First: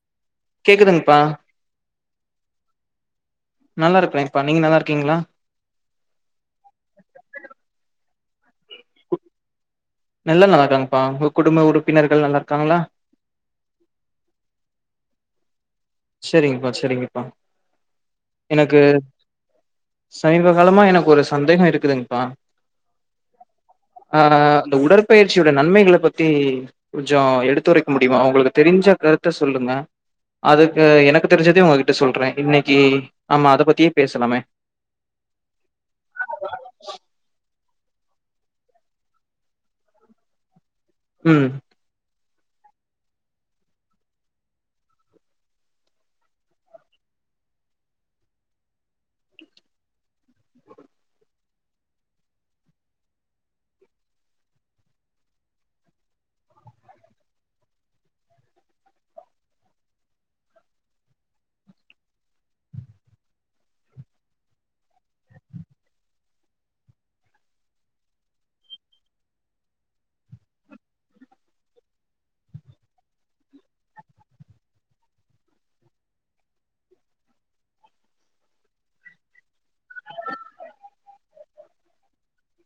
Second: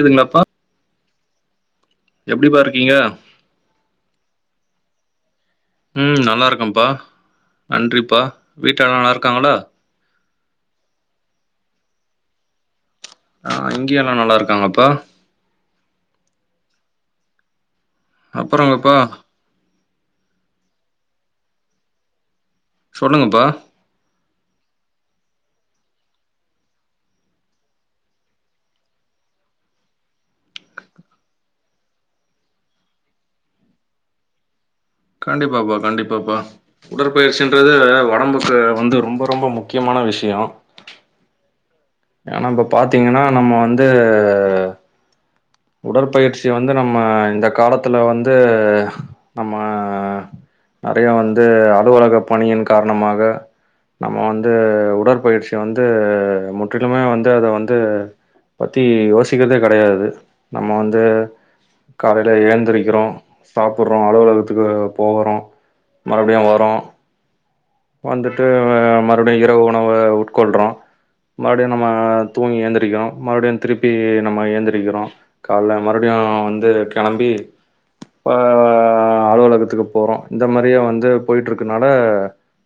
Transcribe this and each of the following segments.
இதுங்களாப்பா கேக்குதுங்ப்பா எப்டி பா இருக்கீங்க நல்லாருக்கறேம்பா நீங்க நல்லாருக்கீங்ளா ம் நல்லாருக்கேம்ப்பா நன்றிப்பா வீட்ல எல்லா நல்லாருக்காங்ளா நல்லா நல்லாருக்காங்கப்பா உங்க குடும்ப உறுப்பினர்கள் நல்லாருக்காங்ளா ஆ இங்கே எல்லா நல்லாருக்காங்கப்பா செரிங்கப்பா செரிங்கப்பா எனக்கு அப்றங்கப்பா சமீப காலமா எனக்கு ஒரு சந்தேகோ இருக்குதுங்பா சொல்லுங்கப்பா ஆ அந்த உடற் பயிற்சியோட நன்மைகள பத்தி கொஞ்ச எடுத்துரைக்க முடியுமா உங்களுக்கு தெரிஞ்ச கருத்த சொல்லுங்க அது அ எனக்கு தெரிஞ்சதயு உங்ககிட்ட சொல்ற இன்னைக்கு ஆமா அத பத்தியே பேசலாமே கண்டிப்பாப்பா கண்டிப்பாப்பா உடற்பயிற்சின் துது ஒடம்புக்கு வந்து ரொம்ப ரொம்ப முக்கியமான விஷயோ ம் ஏனா இப்ப பாத்திங்கனா நம்ம வந்து உடற்பயிற்சி வந்து நம்ம இந்த காலத்துல வந்து நம்ம நறைய வந்து அலுவலக பணியின் காரணமாக நம்ம வந்து உடற்பயிற்சி வந்து முற்றிலுமே வந்து அத வந்து பத்தி யோசிக்றதே கெடையாது நம்ம வந்து காலையில ஏந்திரிக்கிறோ சாப்ட்றோ அலுவலகத்துக்கு போவ்றோ மறுபடியூ வர்றோ வந்துட்டு மறுபடியூ இரவு உணவ உட்கொள்றோ மறுபடியூ நம்ம தூங்கி ஏந்திரிக்கோ மறுபடியூ திருப்பி நம்ம ஏந்திரிக்கிறோ காலல மறுபடியு வந்து கெளம்பி இப்ப அலுவலகத்துக்கு போறோ இந்த மாரியே வந்து போயட்டுருக்கனால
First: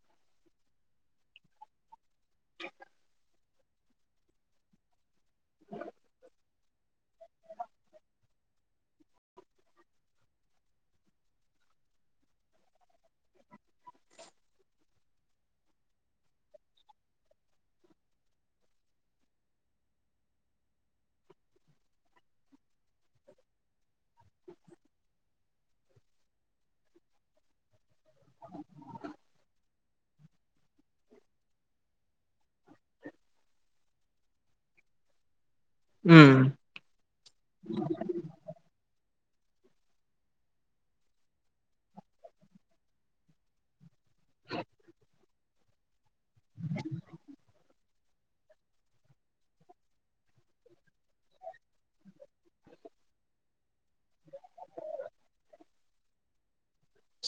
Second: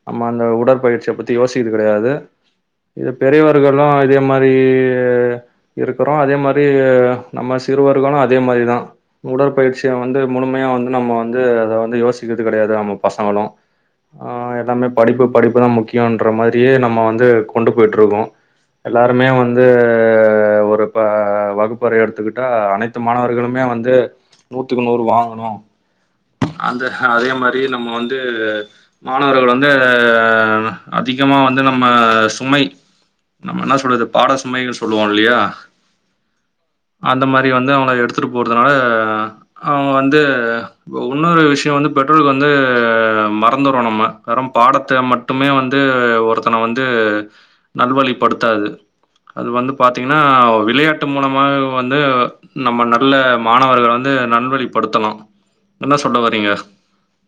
நம்ம அந்த உடற்பயிற்சிய பத்தி யோசிக்கது கெடையாது இது பெரியவர்களு இதே மாரி இருக்கறோ அதே மாரி நம்ம சிறுவர்களு அதே மாரிதா உடற்பயிற்சிய வந்து முழுமையா வந்து நம்ம வந்து அத வந்து யோசிக்கிறது கெடையாது நம்ம பசங்களு அ எல்லாமே படிப்பு படிப்புதா முக்கியன்ற மாரியே நம்ம வந்து கொண்டு போய்ட்டுருக்கோ எல்லாருமே வந்து ஒரு ப வகுப்பறை எடு த்துகிட்டா அனைத்து மாணவர்களுமே வந்து நூத்துக்கு நூறு வாங்கணு அந்த அதே மாரி நம்ம வந் து மாணவர்கள் வந் து அதிகமா வந்து நம்ம சுமை நம்ம என்ன சொல்றது பாட சுமைனு சொல்லுவோ இல்லையா ம் அந்த மாரி வந்து அவங்க எடுத்துட்டு போறதுனால அ அவங்க வந்து ஒன்னொரு விஷய வந்து பெற்றோர்க வந்து மறந்தர்றோ நம்ம வெறு பாடத்த மட்டுமே வந்து ஒருத்தன வந்து நல்வழிப்படுத்தாது அது வந்து பாத்திங்கனா விளையாட்டு மூலமா வந்து நம்ம நல்ல மாணவர்கள் வந்து நல்வழிப்படுத்தனு என்ன சொல்ல வரிங்க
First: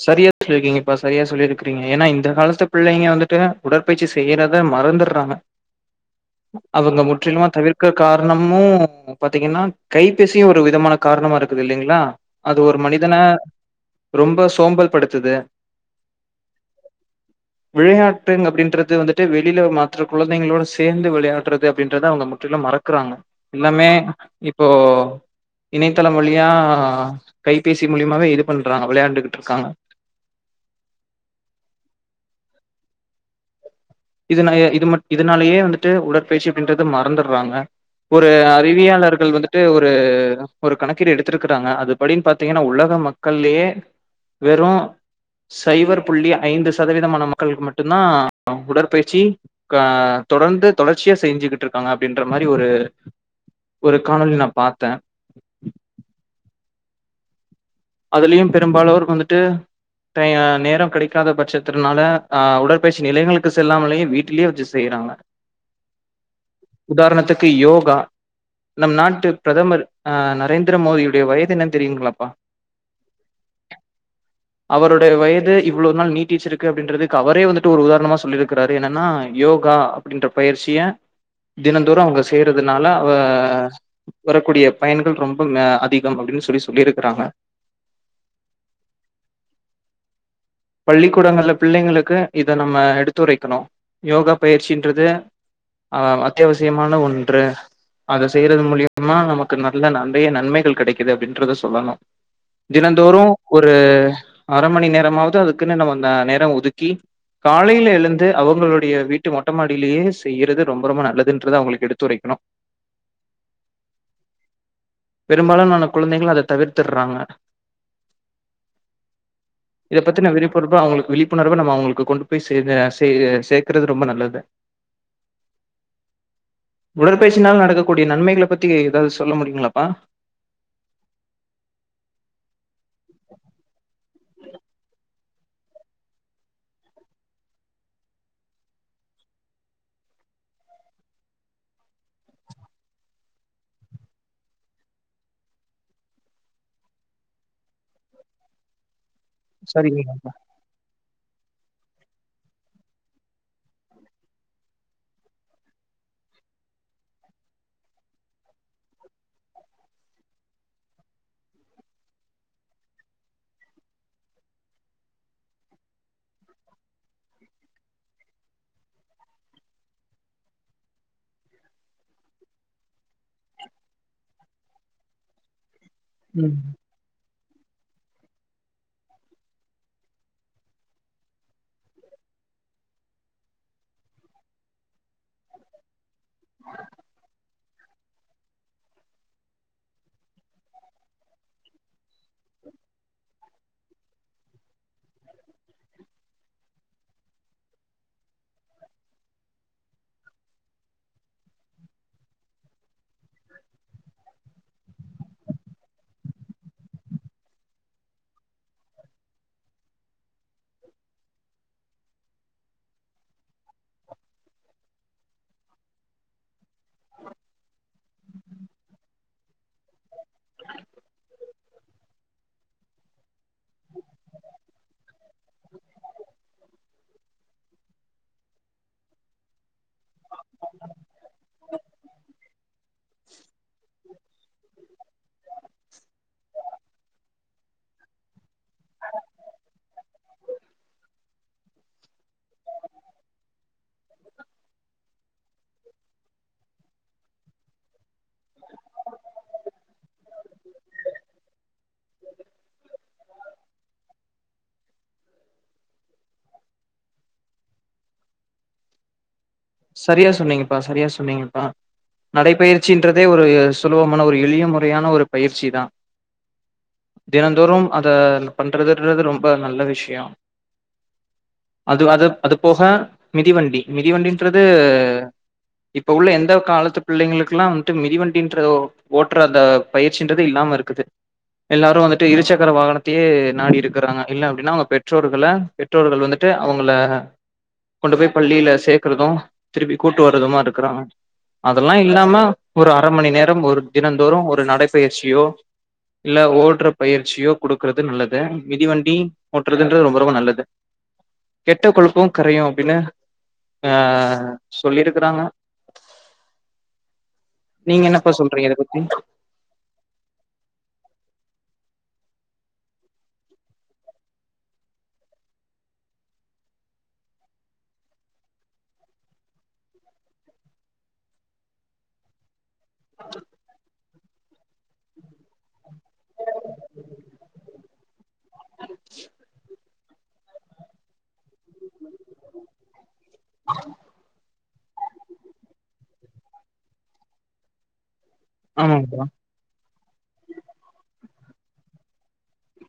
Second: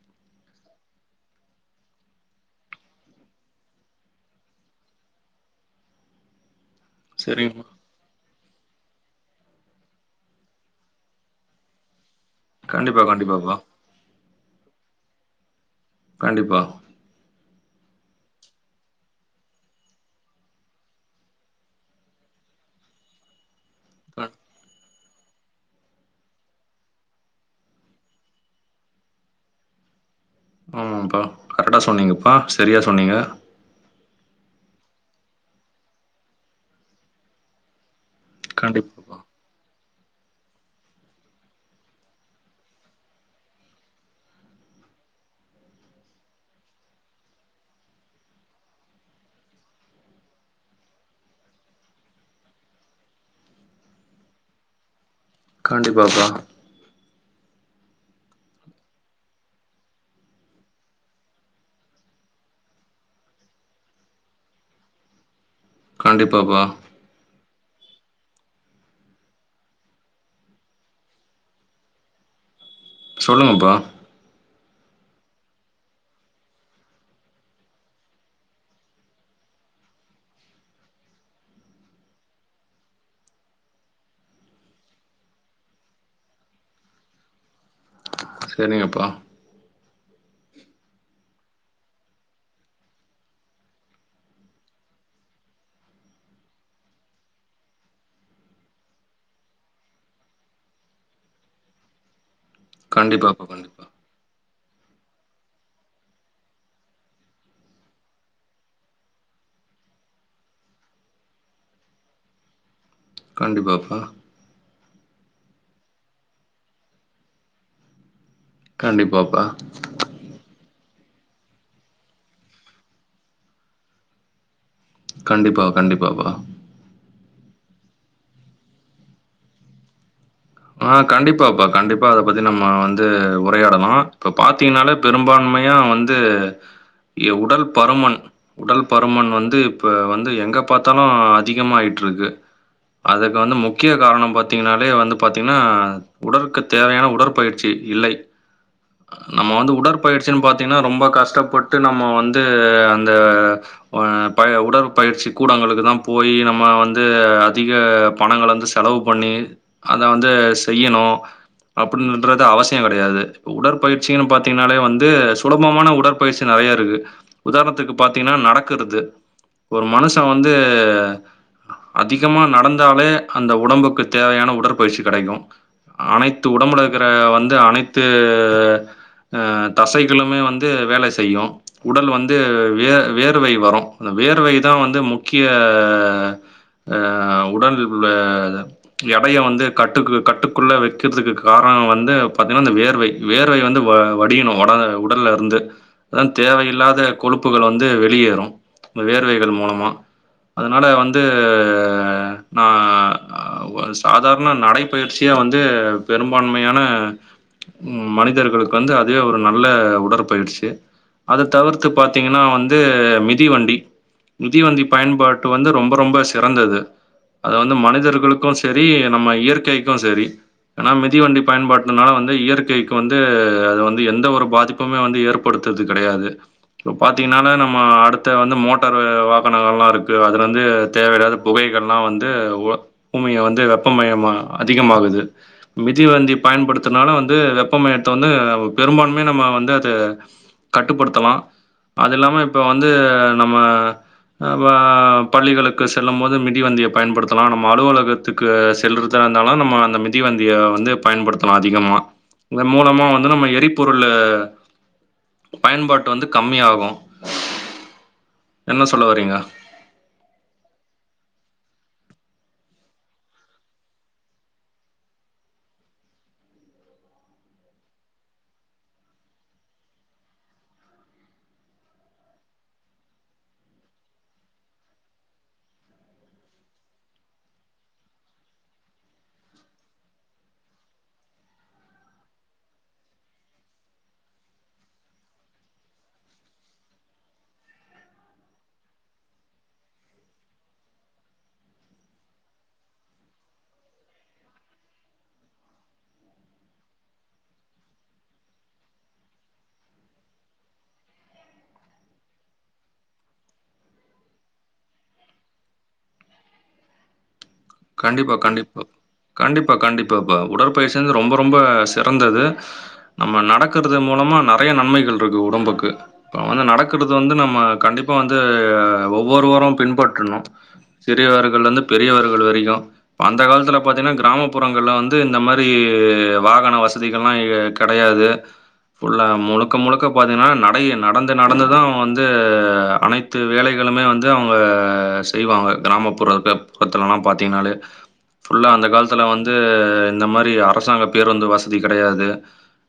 சரியா சொல்லிருக்கிங்கப்பா சரியா சொல்லியிருக்றிங்க ஏனா இந்த காலத்து பிள்ளைங்க வந்துட்டு உடற்பயிற்சி செய்யறத மறந்தர்றாங்க அவுங்க முற்றிலுமா சரிங்கம்மா. தவிர்க்க காரணமு பாத்திங்கன்னா கைபேசியு ஒரு விதமான காரணமா இருக்குது இல்லைங்ளா அது ஒரு கண்டிப்பா, மனிதன கண்டிப்பாப்பா. ரொம்ப உகழ்படுத்துது கண்டிப்பா. விள்ளையா துங் அப்டின்றது வந்துட்டு வெளியில ஒரு மற்ற குழந்தைங்களோட சேந்து விளையாட்றது அப்டின்றத அவ்ங்க முற்றிலு மறக்குறாங்க இல்லமே க இப்போ இணையத்தளம் வழியா கைபேசி மூலியமாவே இது பண்றாங்க விளையாண்டுக் கிட்டுருக்காங்க ம் பா கரெக்டா சொன்னீங்கப்பா சரியா சொன்னீங்க இதுனா இது இதுனாலயே வந்துட்டு உடற்பயிற்சி அப்டின்றது மறந்துர்றாங்க ஒரு கண்டிப்பாப்பா. அறிவியாளர்கள் வந்துட்டு ஒரு ஒரு கணக்கீடு எடுத்துர்கிறாங்க அதன்படி பாத்திங்கனா உலக மக்கள்ளயே வெறும் சைபர் புள்ளி ஐந்து சதவீதமான மக்கள்க்கு மட்டுந்தா உடற் பயிற்ச்சி தொடர்ந்து தொடர்ச்சியா செஞ்சுகிட்டு இருக்காங்க அப்டின்ற மாரி ஒரு காணொலி நா பாத்த கண்டிப்பாப்பா. அதுலயு பெரும்பாலோருக்கு வந்துட்டு நேரோ கிடைக்காத பட்சத்துனால அ உடற்பயிற்சி நிலையங்களுக்கு செல்லாமலயே வீட்லயே வெச்சு செய்யறாங்க கண்டிப்பா பா க்கு யோகா நம் நாட்டு பிரதமர் நரேந்திர மோதியுடைய வயது என்னனு தெரியுங்களாப்பா சொல்லுங்கப்பா அவருடைய வயது இவ்ளோ நாள் நீட்டிச்சு இருக்கு அப்படின்றதுக்கு அவரே வந்துட்டு ஒரு உதாரணமா சொல்லியிருக்கிறாரு என்னனா யோகா அப்டின்ற பயிற்சிய தினந்தோறு அவுங்க செய்யறதுனால அவ வரக்கூடிய பயன்ங்கள் ரொம்ப அதிகம் அப்டினு சொல்லி சொல்லிருக்கிறாங்க சரிங்கப்பா பள்ளிக்கூடங்கள்ல பிள்ளைங்களுக்கு இத நம்ம எடுத்துரைக்கணு யோகா பயிற்சின்றது அஹ் அத்தியாவசியமான ஒன்று அத செய்யறது மூலியமா நமக்கு நல்ல நெறய நன்மைகள் கிடைக்குது அப்டின்றத சொல்லனு தினந்தோறு கண்டிப்பாப்பா ஒரு கண்டிப்பா. அரை மணி நேரமாவது அது அதுக்குனு நம்ம நேரோ ஒதுக்கி காலைல எழுந்து அவுங்களுடைய வீட்டு மொட்டைமாடியிலயே செய்யறது ரொம்ப ரொம்ப நல்லதுன்றது அவுங்களுக்கு எடுத்துரைக்கணு கண்டிப்பா பா பெரும்பாலான குழந்தைகள் அத தவிர்த்துர்றாங்க கண்டிப்பா பா அவுங்களுக்கு விழிப்புணர்வ‌ நம்ம அவுங்களுக்கு கொண்டு போய் செ சேக்குறது ரொம்ப நல்லது கண்டிப்பா கண்டிப்பா பா தொலைபேசினால நடக்கக்கூடிய நன்மைகள பத்தி எதாவது சொல்ல முடியுங்களாப்பா ஆ கண்டிப்பாப்பா கண்டிப்பா அத பத்தி நம்ம வந்து உரையாடலா இப்ப பார்த்தீங்கனாலே பெரும்பான்மையா வந்து உடல் பருமன் உடல் பருமன் வந்து இப்போ வந்து எங்கே பாத்தாலு அதிகமாயிட்டுருக்கு அதுக்கு வந்து முக்கிய காரணம் பாத்தீங்கனாலே வந்து பாத்தீங்கன்னா உடல்க்கு தேவையான உடற்பயிற்சி இல்லை நம்ம வந்து சரிங்கப்பா உடற்பயிற்சினு பாத்தீங்கன்னா ரொம்ப கஷ்டப்பட் ட்டு நம்ம வந்து அந்த ஆ உடற்பயிற்சி கூடங்களுக்குதா போயி நம்ம வந்து அதிக பணங்கள வந்து செலவு பண்ணி அத வந்து செய்யணு அப்டின்றது அவசியம் கெடையாது உடற்பயிற்சினு பாத்தீங்கனாலே வந்து சுலபமான உடற்பயிற்சி நெறயா இருக்கு உதாரணத்துக்கு பாத்தீங்கன்னா நடக்கிறது ஒரு மனுஷன் வந்து அதிகமா நடந்தாலே அந்த உடம்புக்கு தேவையான உடற் பயிற்சி கெடைக்கு அனைத்து ம் உடம்புல இருக்கிற வந்து அனைத்து தசைகளுமே வந்து வேலை செய்யு உடல் வந்து வியர் வேர்வை வரு அந்த வேர்வைதா வந்து முக்கிய உடல் எடய வந்து கட்டு கட்டுக்குள்ள வெக்கிறதுக்கு காரணோ வந்து பாத்திங்கனா வேர்வை வேர்வை வந்து வடியனு உட ல்ல இருந்து தேவையில்லாத கொழுப்புகள் வந்து வெளியேறு வேர்வைகள் மூலமா அதனால வந்து நா சாதார ண நடைப்பயிற்சியா வந்து பெரும்பான்மையான மனிதர்களுக்கு வந்து அதுவே ஒரு நல்ல உடற்பயிற்சி அத தவிர்த்து பாத்தீங்கன்னா வந்து மிதிவண்டி மிதிவண்டி பயன்பாட்டு வந்து ரொம்ப ரொம்ப சிறந்தது அது வந்து மனிதர்களுக்கு சரி நம்ம இயற்கைக்கு சரி ஏனா மிதிவண்டி பயன்பாட்டுனால வந்து இயற்கைக்கு வந்து அது வந்து எந்த ஒரு பாதிப்புமே வந்து ஏற்படுத்துறது கிடையாது இப்ப பாத்திங்கனா நம்ம அடுத்த வந்து மோட்டார் வாகனங்களா இருக்கு அது வ‌ந்து தேவையில்லாத புகைகல்லா வந்து பூமிய வந்து மயம் அதிகமாகுது மிதி வண்டி பயன்படுத் தனால வந்து வெப்பமயத்த வந்து பெரும்பான்மைய நம்ம வந்து அத கட்டுப்படுத்தலா அது இல்லாம இப்ப வந்து நம்ம ப பள்ளிகளுக்கு செல்லும் போது மிதிவண்டியை பயன்படுத்தலா நம்ம அலுவலகத்துக்கு செல்றதா‌ இருந்தாலு நம்ம அந்த மிதிவண்டிய வந்து பயன்படுத்தலா அதிகமா இதன் மூலமா வந்து நம்ம எரிபொருள பயன்பாட்டு வந்து கம்மியாகு என்ன சொல்ல வரீங்க சரியா சொன்னீங்கப்பா சரியா சொன்னீங்கப்பா நடைப்பயிற்சின்றதே ஒரு சுலபமான ஒரு எளிய முறையான ஒரு பயிற்சி தா தினந்தோறும் அத பண்றதுன்றது ரொம்ப நல்ல விஷயம் அது அது அது போக மிதிவண்டி மிதிவண்டின் றது இப்ப உள்ள எந்த காலத்து பிள்ளைங்களுக்கெல்லாம் வந்துட்டு மிதிவண்டி ஓட்டுற அந்த பயிற்சின்றது இல்லாம இருக்குது எல்லாரு வந்துட்டு இருசக்கர வாகனத்தையே நாடி இருக்குறாங்க இல்ல அப்டின்னா அவுங்க பெற்றோர்கள பெற்றோர்கள் வந்துட்டு அவுங்கள கொண்டு போய் பள்ளியில சே க்கறது திருப்பி கூட்டு வரதுமா இருக்குறோ அதலா இல்லாம ஒரு அரை மணி நேரம் தினந்தோறு ஒரு நடைபயிற்சியோ இல்ல ஓடுற பயிற்சியோ குடுக்குறது நல்லது மிதிவண்டி ஓட்டுறதுன்றது ரொம்ப ரொம்ப நல்லது கெட்ட கொழுப்பும் கரையு அப்படின்னு ஆஹ் சொல்லிருக்கறாங்க நீங்க என்னப்பா கண்டிப்பா சொல்றீங்க இத கண்டிப்பா பத்தி கண்டிப்பா கண்டிப்பாப்ப உடற்பயிற்சிந்து ரொம்ப ரொம்ப சி சிறந்தது நம்ம நடக்கறது மூலமா நெறைய நன்மைகள் இருக்கு உடம்புக்கு இப்ப வந்து நடக்கறது வந்து நம்ம கண்டிப்பா வந்து ஒவ்வொருவரு பின்பற்றணு சிறியவர்கள் இருந்து பெரியவர்கள் வரை அந்த காலத்துல பாத்தீன்னா கிராமப்பு புறங்கள்ல வந்து இந்த மாரி வாகன வசதிகள்லா கடையாது ஃபுல்லா முழுக்க முழுக்க பாத்தீங்கன்னா நடைய நடந் பா து நடந்து தா அவுங்க வந்து அனைத்து வேலைகளுமே வந்து அவங்க செய்வாங்க கிராமப்புற றத்தலலாம் பாத்தீங்கன்னாளே ஃபுல்லா அந்த காலத்துல ஆமாங்கப்பா வந்து இந்த மாரி அரசாங்க பேருந்து வசதி கெடையாது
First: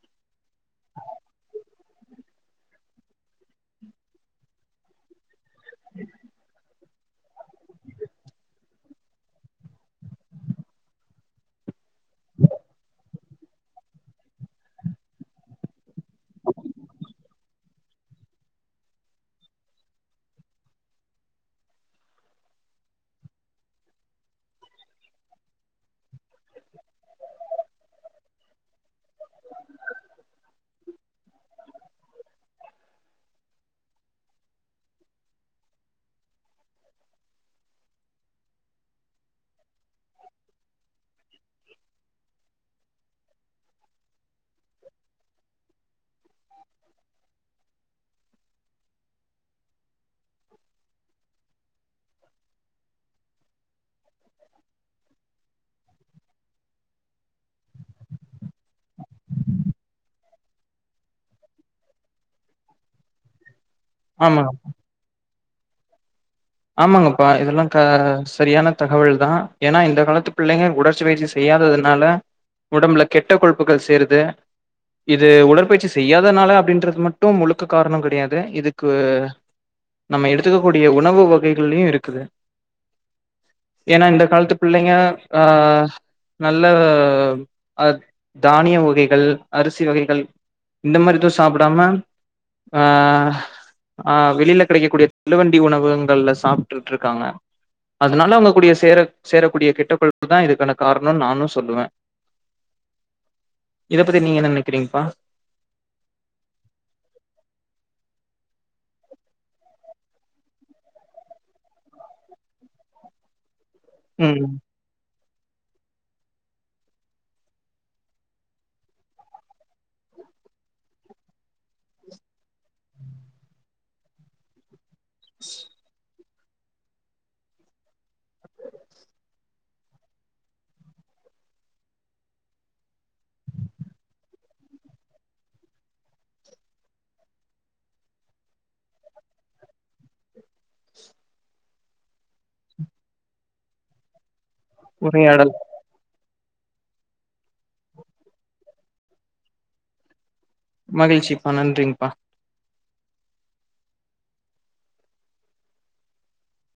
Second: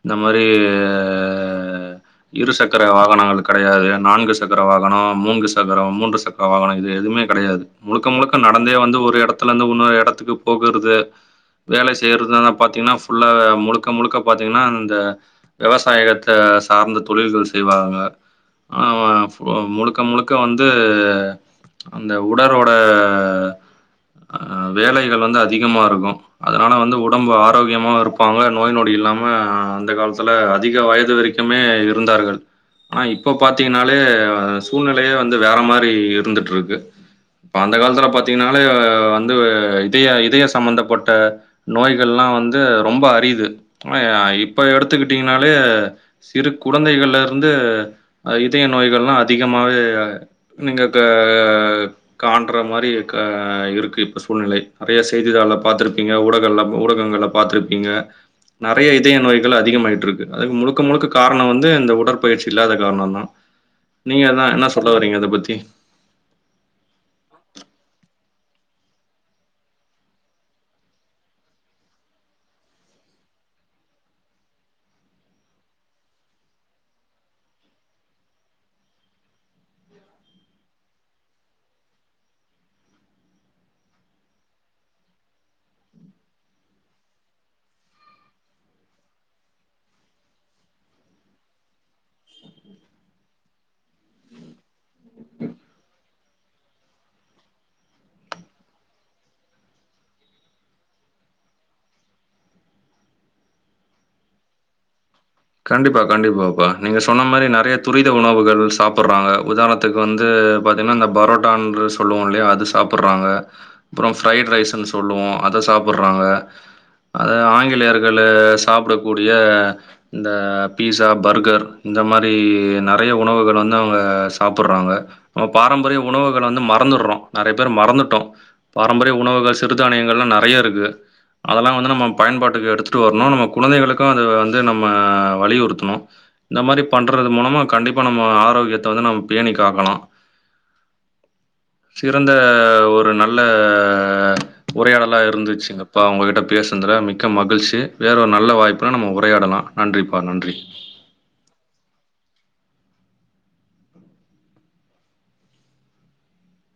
இந்த மா இந்த மாரி இரு சக்கர வாகனங்கள் கடையாது நான்கு சக்கர வாகனம் மூன்று சக்கர சக்கரம் மூன்று சக்கரம் வாகன இது எதுமே கிடையாது முழுக்க முழுக்க நடந்தே வந்து ஒரு எடத் துலந்து இன்னொரு எடத்துக்கு போகுறது வேலை செய்றது தா பாத்தீங்கன்னா ஃபுல்லா முழுக்க முழுக்க பாத்தீங்கன்னா இந்த விவசாயத்த சார்ந்த தொழில்கள் செய்வாங்க ஆஹ் முழுக்க முழுக்க வந்து அந்த உடலோட அஹ் வேலைகள் வந்து அதிகமா இருக்கு அதனால வந்து உடம்பு ஆரோக்கியமா இருப்பாங்க நோய் நொடி இல்லாம அந்த காலத்துல அதிக வயது வரைக்குமே இருந்தார்கள் ஆனா இப்ப பாத்தீங்கன்னாலே சூழ்நிலையே வந்து வேற மாரி இருந்துட்டு இருக்கு இப்ப அந்த காலத்துல பாத்தீங்கன்னாலே வந்து இதய இதய சம்பந்தப்பட்ட நோய்கள்லாம் வந்து ரொம்ப அரிது ஆ இ இப்ப எடுத்துக்கிட்டீங்கனாலே சிறு குழந்தைகள்ல இருந்து இதய நோய்கள்லாம் அதிகமாவே நீங்க க காண்ற மாரி இருக்கு சூழ்நிலை நெறைய செய்திதாள்கள பாத்திருப்பீங்க ஊடக ஊடகங்கள பாத்திருப்பீங்க நெறைய இதய நோய்கள் அதிகமா யிட்ருக்கு அதுக்கு முழுக்க முழுக்க காரண வந்து இந்த உடற்பயிற்சி இல்லாத காரணந்தா நீங்கதா ஆமாங்க என்ன சொல்ல வரீங்க இத பத்தி தி ஆமாங்கப்பா இதெல்லா க சரியான தகவல் தா ஏன்னா இந்த காலத்து பிள்ளைங்க உடறி பயிற்சி செய்யாததுனால உடம்புல கெட்ட கொழுப்புகள் சேருது இது உடற்பயிற்சி செய்யாதனால அப்படின்றது மட்டும் முழுக்க காரண கிடையாது இதுக்கு நம்ம எடுத்துக்கக்க கூடிய உணவு கள்ளயு இருக்குது ஏன்னா இந்த காலத்து பிள்ளைங்க ஆஹ் நல்ல அஹ தானிய வகைகள் அரிசி வகைகள் இந்த மாதிரி எதும் சாப்பிடாம ஆஹ் ஆஹ் வெளில கிடைக்கக்கூடிய தள்ளுவண்டி உணவுகங்கள்ல சாப்பிட்டுட்டு இருக்காங்க அதனால அவங்க கூடிய சேர சேரக்கூடிய கெட்ட கொழுப்பு தா இதுக்கான காரணம்னு நானும் சொல்லுவே இத பத்தி நீங்க என்ன நினைக்கிறீங்கப்பா கண்டிப்பா, கண்டிப்பாப்பா. நீங்க சடுறாங்க உதாரணத்துக்கு வந்து பாத்தீங்கன்னா இந்த பரோட்டான் சொல்லுவோ இல்லையா அது சாப்பிடுறாங்க அப்றம் ம் ஃப்ரைட் ரைஸ்ன்னு சொல்லுவோ அதை சாப்பர்றாங்க அத ஆங்கிலேயர்களு சாப்டக்கூடிய இந்த பீஸா பர்கர் இந்த மாரி நறைய உணவுகள் வந்து அவுங்க சாப்பர்றாங்க அ பாரம்பரிய உணவு கள் வந்து மறந்துர்றோ நறைய பேர் மறந்துட்டோ பாரம்பரிய உணவுகள் சிறுதானியங்கள்லா நறைய இருக்கு அதெல்லா வந்து நம்ம பயன்பாட்டுக்கு எடுத்ட்டு வர்ணு நம்ம குழந்தைகளுக்கு அது வந்து ந ம்ம வலியுறுத்தணு இந்த மாரி பண்றது மூலமா கண்டிப்பா நம்ம ஆரோக்கியத்த வந் நம் பேணி காக்கணு சிறந்த ஒரு நல்ல உரையாடலா உரையாடல் இருந்துச்சுங்கப்பா உங்ககிட்ட பேசுனதுல மிக்க மகிழ்ச்சி வேற ஒரு நல்ல வாய்ப்புனா நம்ம உரையாடலா நன்றிப்பா நன்றி மகிழ்ச்சிப்பா நன்றிங்ப்பா